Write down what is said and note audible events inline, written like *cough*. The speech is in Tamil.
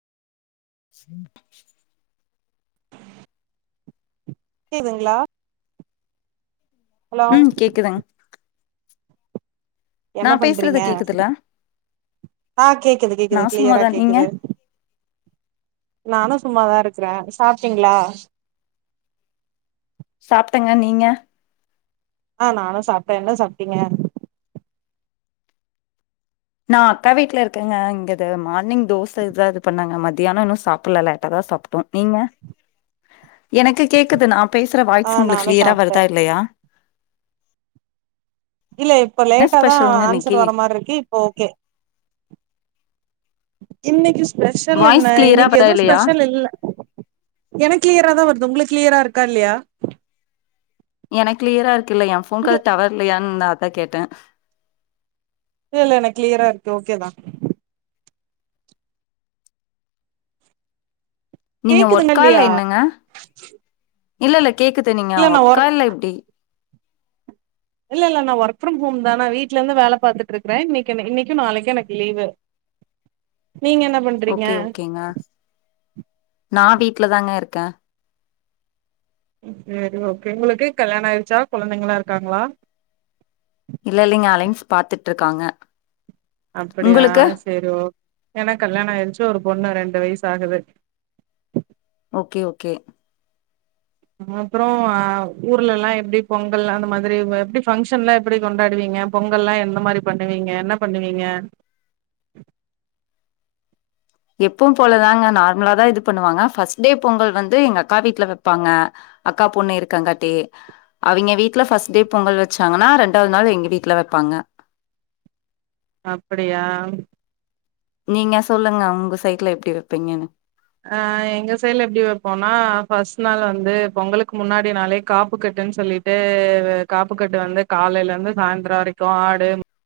*inaudible* துங்களா ம் கேக்குதுங் நா என்ன பேசுறது பண்றீங்க கேக்குதுல ஆ கேக்குது நா கேக்குது கிளியரா சும்மாதா நீங்க கேக்குது நானு சும்மாதா இருக்குறே சாப்ட்டீங்ளா சாப்ட்டங்க நீங்க அ நானு சாப்ட்டே என்ன சாப்ட்டிங்க நா அக்கா வீட்ல இருக்கேங்க இங்க இத மார்னிங் தோச தா இது பண்ணாங்க மத்தியானோ இன்னு சாப்புல்ல லேட்டாதா சாப்ட்டோ நீங்க எனக்கு கேக்குது நா பேசுற ஆ வாய்ஸ் உங்ளுக்கு நானு கிளியரா சாப்ட்டே வருதா இல்லயா இல்ல இப்ப என்ன லேட்ட தா ஸ்பெஷலுங்க ஆன்சர் இன்னைக்கி வர மாரிருக்கு இப்ப ஓகே இன்னிக்கி ஸ்பெஷல் என்ன வாய்ஸ் கிளியரா இன்னைக்கு வருதா எதுவு இல்லையா ஸ்பெஷல் இல்ல எனக்கு கிளியரா தா வருது உங்ளுக்கு கிளியரா இரு க்கா இல்லியா எனக்கு கிளியரா இருக்கு இல்ல என் ஃபோன் கா இல்ல டவர் இல்லையான் அதா கேட்டே இல்ல இல்ல எனக் கிளியரா இருக்கு ஓகேதா நீங்க கேக்குதுங்க ஒர்கா இல்ல இல்லையா என்னங்க இல்ல இல்ல கேக்குது நீங்க இல்ல நா ஒர்க்கா ஒர்க் இல்ல எப்டி இல்ல இல்ல நா ஒர்க் ஃப்ரம் ஹோம் தா நா வீட்லந்து வேல பாத்துட்டுருக்குற இன்னைக்கு என இன்னைக்கு நாளைக்கு எனக்கு லீவு நீங்க என்ன பண்றீங்க ஓகே ஓகேங்க நா வீட்ல தாங்க இருக்க செரி ஓகே உங்ளுக்கு கல்யானோ ஆயிர்ச்சா கொழந்தைங்களா இருக்காங்களா இல்ல இல்லைங்க அலைன்ஸ் பாத்துட்ருக்காங்க அப்டியா செரி ஓக் எனக்கு கல்யாண ஆயிர்ச்சு ஒரு பொண்ணு ரெண்டு வய்சு ஆகுது ஓகே ஓகே அப்றம் ஊர்ல எல்லா எப்டி பொங்கல் அந்த மாதிரி எப்டி ஃபங்க்ஷன்லா எப்டி கொண்டாடுவீங் ங்க பொங்கல்லா எந்த மாதிரி பண்ணுவீங்க என்ன பண்ணுவீங்க எப்பு போலதாங்க நார்மலா தா இது பண்ணுவாங்க ஃபஸ்ட் டே பொங்கல் வந்து எங்க அக்கா வீட்ல வைப்பாங்க அக்கா பொண்ணு இருக்காங்கட்டி அவிங்க வீட்ல ஃபஸ்ட் டே பொங்கல் வச்சாங்கன்னா ரெண்டாவது நாள் எங்க வீட்ல வப்பாங்க அப்டியா நீங்க சொல்லுங்க உங்க சைட்ல எப்டி வப்பீங்கன்னு ஆ எங்க சைட்ல எப்டி வப்போம்னா ஃபர்ஸ்ட் நாள் வந்து பொங்கலுக்கு முன்னாடி நாளே காப்பு கட் டுன்னு சொல்லிட்டு காப்புக்கட்டு வந்து காலயில இருந்து சாய்ந்தரம் வரைக்கு ஆடு